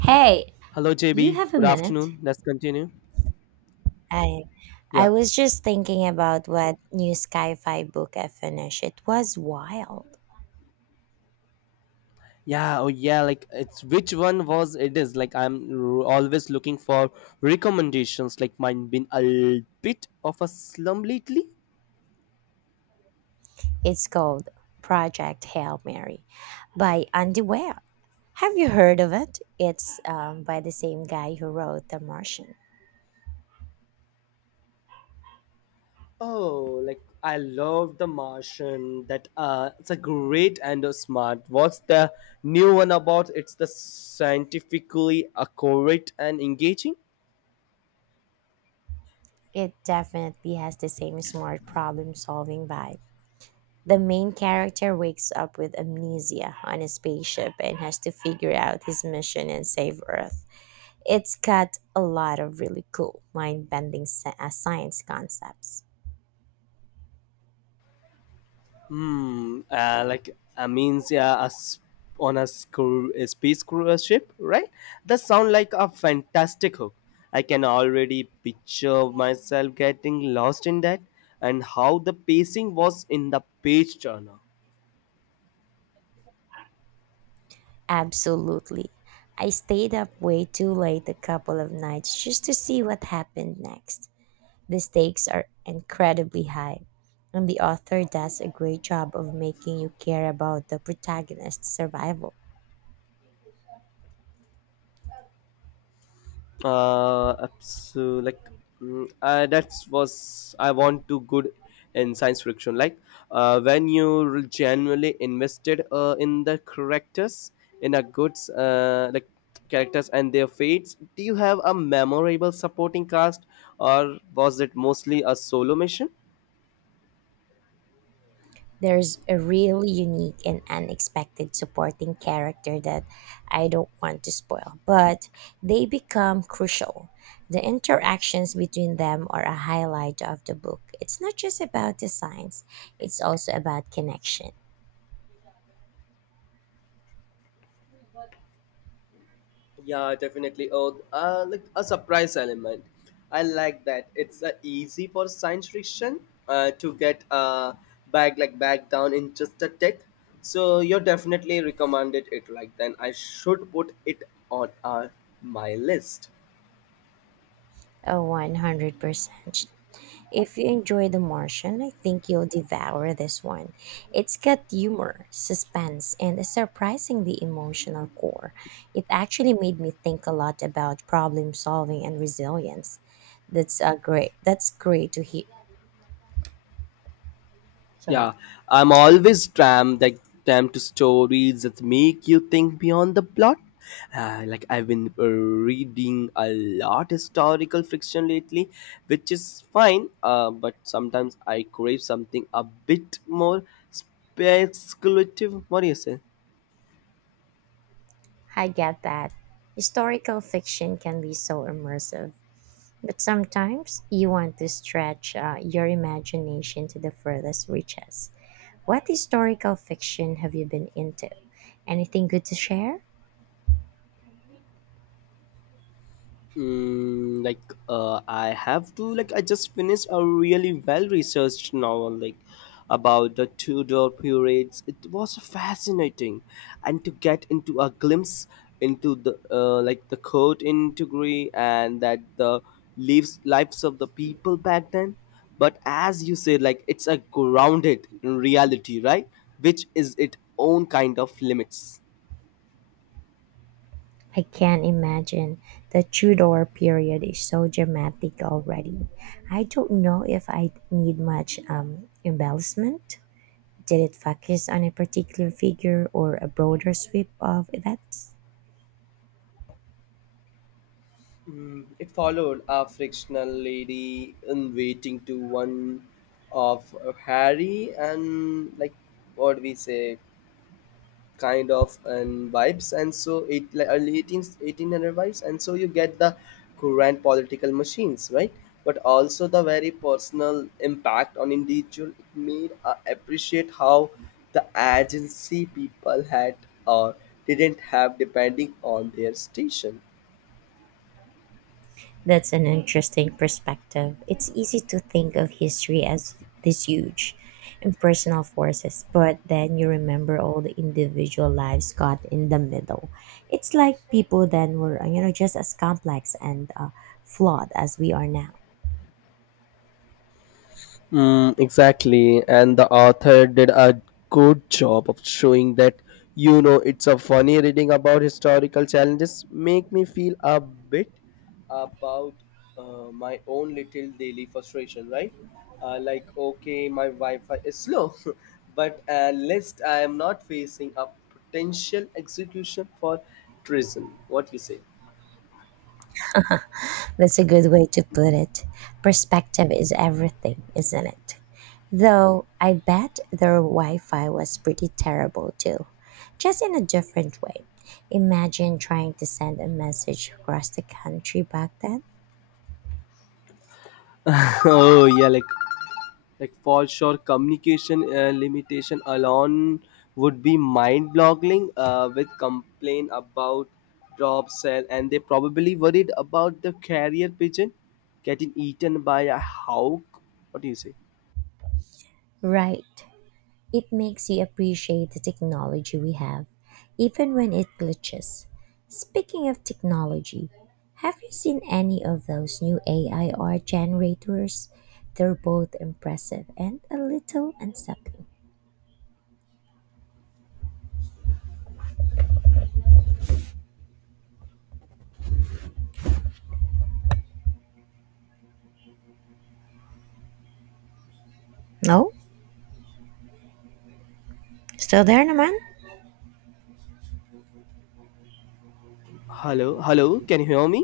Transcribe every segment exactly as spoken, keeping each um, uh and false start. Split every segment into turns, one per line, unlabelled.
Hey,
Hello,
you
J B.
have a
Good
minute?
afternoon. Let's continue.
I I
Yeah.
was just thinking about what new sci-fi book I finished. It was wild.
Yeah. Oh, yeah. Like, it's which one was it is? Like, I'm r- always looking for recommendations. Like, mine been a bit of a slum lately.
It's called Project Hail Mary by Andy Weir. Have you heard of it? It's um, by the same guy who wrote The Martian.
Oh, like I love The Martian. That uh, it's a great and a smart. What's the new one about? It's the scientifically accurate and engaging.
It definitely has the same smart problem-solving vibe. The main character wakes up with amnesia on a spaceship and has to figure out his mission and save Earth. It's got a lot of really cool, mind bending science concepts.
Hmm. Uh, like uh, means, yeah, a s- on a, screw, a space cruise ship, right? That sound like a fantastic hook. I can already picture myself getting lost in that, and how the pacing was in the page turner.
Absolutely. I stayed up way too late a couple of nights just to see what happened next. The stakes are incredibly high, and the author does a great job of making you care about the protagonist's survival.
uh abso- like mm, uh, that's was I want to good in science fiction, like uh, when you re- genuinely invested uh, in the characters, in a good, uh, like, characters and their fates. Do you have a memorable supporting cast, or was it mostly a solo mission?
There's a really unique and unexpected supporting character that I don't want to spoil, but they become crucial. The interactions between them are a highlight of the book. It's not just about the science, it's also about connection.
Yeah, definitely. Oh, uh, like a surprise element. I like that. It's uh, easy for science fiction uh, to get, uh, back, like back down in just a tick. So you definitely recommended it. Like then, I should put it on, uh, my list.
Oh, one hundred percent. If you enjoy The Martian, I think you'll devour this one. It's got humor, suspense, and a surprisingly emotional core. It actually made me think a lot about problem solving and resilience. That's a great that's great to hear. Sorry.
Yeah, I'm always tram like tram to stories that make you think beyond the plot. Uh, like I've been uh, reading a lot historical fiction lately, which is fine. Uh, but sometimes I crave something a bit more speculative. What do you say?
I get that. Historical fiction can be so immersive, but sometimes you want to stretch uh, your imagination to the furthest reaches. What historical fiction have you been into? Anything good to share?
Mm, like uh, I have to like I just finished a really well researched novel, like about the Tudor periods. It was fascinating, and to get into a glimpse into the uh, like the court integrity, and that the lives lives of the people back then. But as you say, like it's a grounded in reality, right? Which is its own kind of limits.
I can't imagine the Tudor period is so dramatic already. I don't know if I need much um, embellishment. Did it focus on a particular figure or a broader sweep of events?
Mm, it followed a fictional lady in waiting to one of Harry, and like what we say, kind of, and vibes. And so it, like, early 18 eighteen hundred vibes, and so you get the current political machines, right? But also the very personal impact on individual. It made, uh, appreciate how the agency people had, or didn't have depending on their station.
That's an interesting perspective. It's easy to think of history as this huge impersonal forces, but then you remember all the individual lives caught in the middle. It's like people then were, you know, just as complex and uh, flawed as we are now.
Mm, exactly. And the author did a good job of showing that, you know, it's a funny reading about historical challenges. Make me feel a bit about, uh, my own little daily frustration, right? Uh, like, okay, my Wi Fi is slow, but at least I am not facing a potential execution for treason. What you say?
That's a good way to put it. Perspective is everything, isn't it? Though I bet their Wi Fi was pretty terrible too, just in a different way. Imagine trying to send a message across the country back then.
Oh, yeah, like like for sure communication, uh, limitation alone would be mind boggling, uh, with complaint about job sale. And they probably worried about the carrier pigeon getting eaten by a hawk. What do you say?
Right. It makes you appreciate the technology we have, even when it glitches. Speaking of technology, have you seen any of those new A I art generators? They're both impressive and a little unsettling. No? Still there, Naman?
Hello, hello, can you hear me?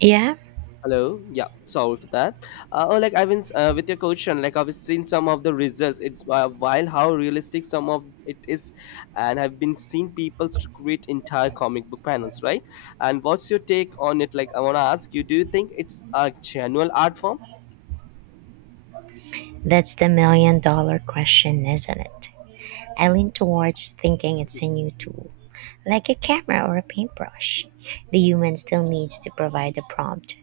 Yeah?
Hello. Yeah. Sorry for that. Uh, oh, like I've been, uh, with your question. Like I've seen some of the results. It's uh, while how realistic some of it is, and I've been seeing people to create entire comic book panels, right? And what's your take on it? Like I want to ask you, do you think it's a genuine art form?
That's the million dollar question, isn't it? I lean towards thinking it's a new tool, like a camera or a paintbrush, the human still needs to provide the prompt,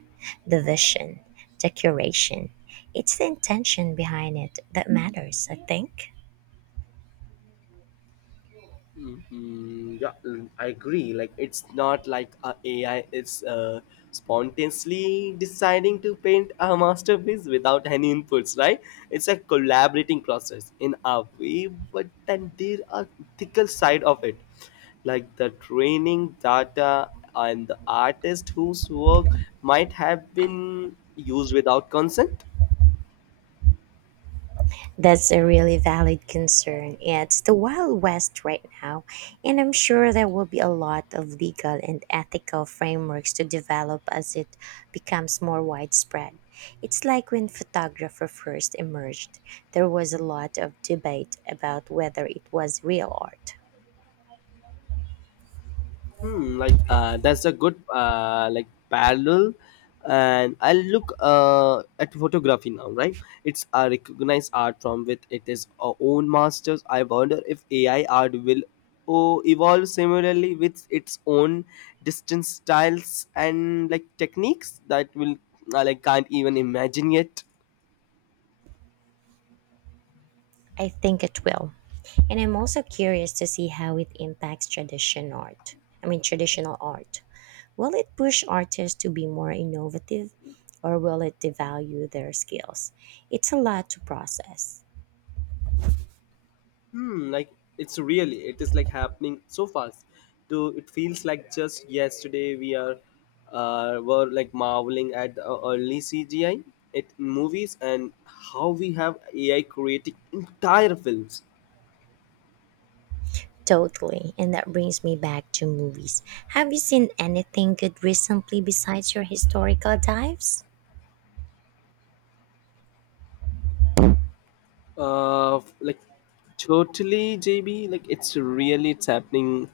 the vision, the curation. It's the intention behind it that matters, I think.
Mm, yeah, mm, I agree. Like it's not like a AI is uh, spontaneously deciding to paint a masterpiece without any inputs, right? It's a collaborating process in a way, but then there are ethical side of it, like the training data, and the artist whose work might have been used without consent.
That's a really valid concern. It's the Wild West right now, and I'm sure there will be a lot of legal and ethical frameworks to develop as it becomes more widespread. It's like when photography first emerged, there was a lot of debate about whether it was real art.
Hmm, like uh, that's a good, uh, like, parallel. And I look, uh, at photography now, right? It's a recognized art form with it is our own masters. I wonder if A I art will, oh, evolve similarly with its own distant styles and, like, techniques that will, I like, can't even imagine yet.
I think it will. And I'm also curious to see how it impacts tradition art. I mean, traditional art. Will it push artists to be more innovative or will it devalue their skills? It's a lot to process.
Hmm like it's really, it is like happening so fast. To it feels like just yesterday we are uh were like marveling at the early C G I it in movies. And how we have A I creating entire films.
Totally. And that brings me back to movies. Have you seen anything good recently besides your historical dives?
Uh, like totally, J B. Like it's really it's happening,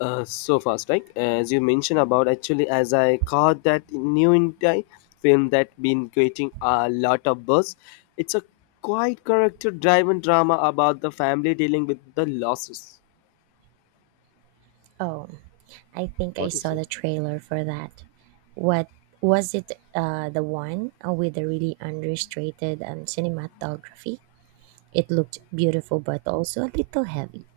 uh, so fast. Like as you mentioned about actually, as I caught that new India film that been creating a lot of buzz. It's a quite character-driven drama about the family dealing with the losses.
Oh, I think I
What do you
saw
say?
the trailer for that. What was it? Uh, the one uh, with the really understated um, cinematography. It looked beautiful, but also a little heavy.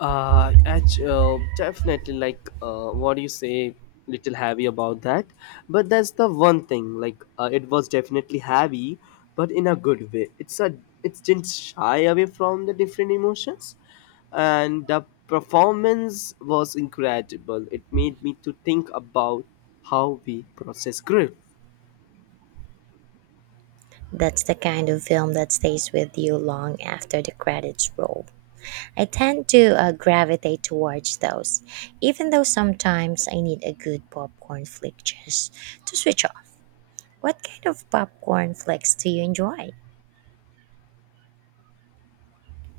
Uh, actually, uh, definitely, like, uh, what do you say? Little heavy about that, but that's the one thing. Like, uh, it was definitely heavy, but in a good way. It's a it didn't shy away from the different emotions, and the performance was incredible. It made me to think about how we process grief.
That's the kind of film that stays with you long after the credits roll. I tend to uh, gravitate towards those, even though sometimes I need a good popcorn flick just to switch off. What kind of popcorn flicks do you enjoy?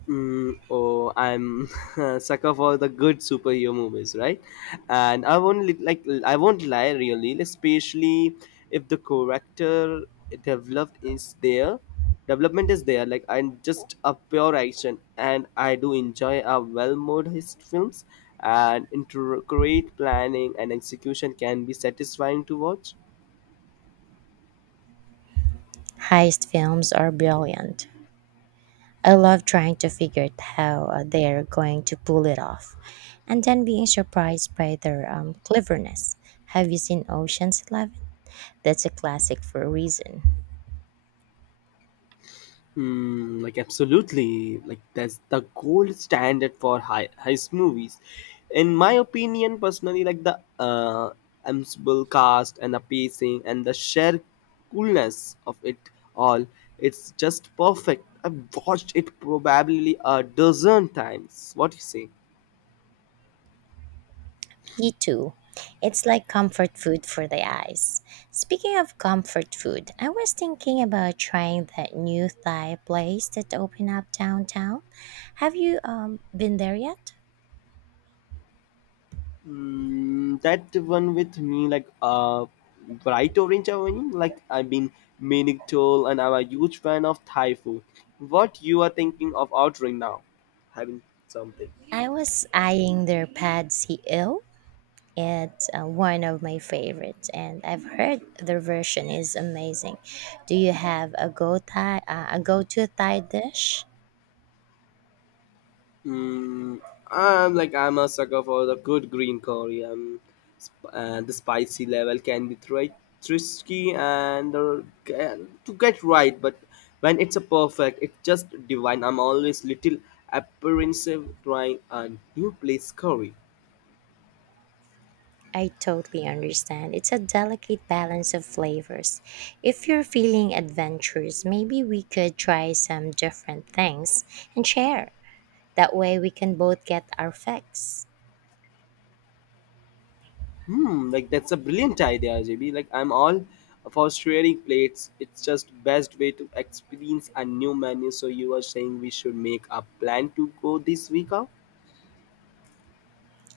Mm, oh, I'm a sucker for the good superhero movies, right? And I won't li- like I won't lie, really, especially if the character developed is there, development is there. Like I'm just a pure action, and I do enjoy a well-made hist- films, and intricate planning and execution can be satisfying to watch.
Heist films are brilliant. I love trying to figure out how uh, they're going to pull it off and then being surprised by their um, cleverness. Have you seen Ocean's Eleven? That's a classic for a reason.
Mm, like absolutely, like that's the gold standard for high heist movies. In my opinion, personally, like the, uh, ensemble cast and the pacing and the sheer coolness of it all, it's just perfect. I've watched it probably a dozen times. What do you say?
Me too. It's like comfort food for the eyes. Speaking of comfort food, I was thinking about trying that new Thai place that opened up downtown. Have you um, been there yet?
Mm, that one with me, like uh, bright orange. I mean, like I've been meaning to, and I'm a huge fan of Thai food. What you are thinking of ordering now? Having something.
I was eyeing their pad see ew. It's uh, one of my favorites, and I've heard their version is amazing. Do you have a go Thai, uh, a go-to Thai dish?
Mm, I'm like I'm a sucker for the good green curry. Um, sp- uh, the spicy level can be tri- tricky, and, uh, ca- to get right, but when it's a perfect, it's just divine. I'm always little apprehensive trying a new place curry.
I totally understand. It's a delicate balance of flavors. If you're feeling adventurous, maybe we could try some different things and share. That way, we can both get our fix.
Hmm, like that's a brilliant idea, J B. Like I'm all for sharing plates. It's just best way to experience a new menu. So you are saying we should make a plan to go this week out?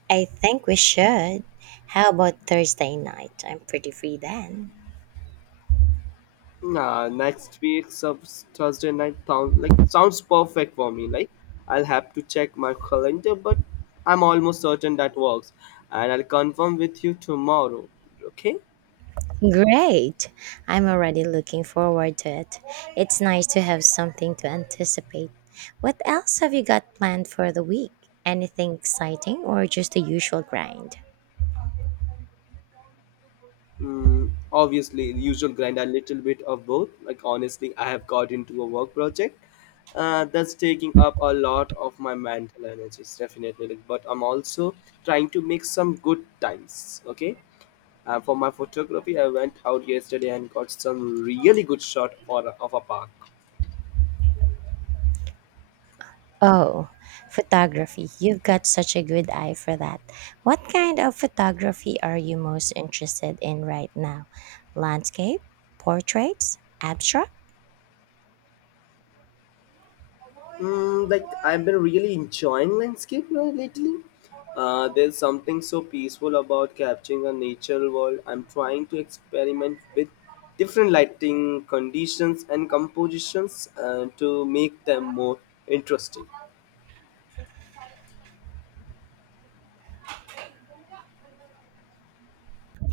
I think we should. How about Thursday night? I'm pretty free then.
Nah, next week, sub Thursday night. Sound like sounds perfect for me. Like I'll have to check my calendar, but I'm almost certain that works, and I'll confirm with you tomorrow. Okay?
Great! I'm already looking forward to it. It's nice to have something to anticipate. What else have you got planned for the week? Anything exciting or just the usual grind?
Mm, obviously, the usual grind, a little bit of both. Like, honestly, I have got into a work project, uh, that's taking up a lot of my mental energies, definitely. Like, but I'm also trying to make some good times, okay? Uh, for my photography, I went out yesterday and got some really good shot for, of a park.
Oh, photography. You've got such a good eye for that. What kind of photography are you most interested in right now? Landscape? Portraits? Abstract?
Mm, like I've been really enjoying landscape, uh, lately. Uh, there's something so peaceful about capturing a natural world. I'm trying to experiment with different lighting conditions and compositions, uh, to make them more interesting.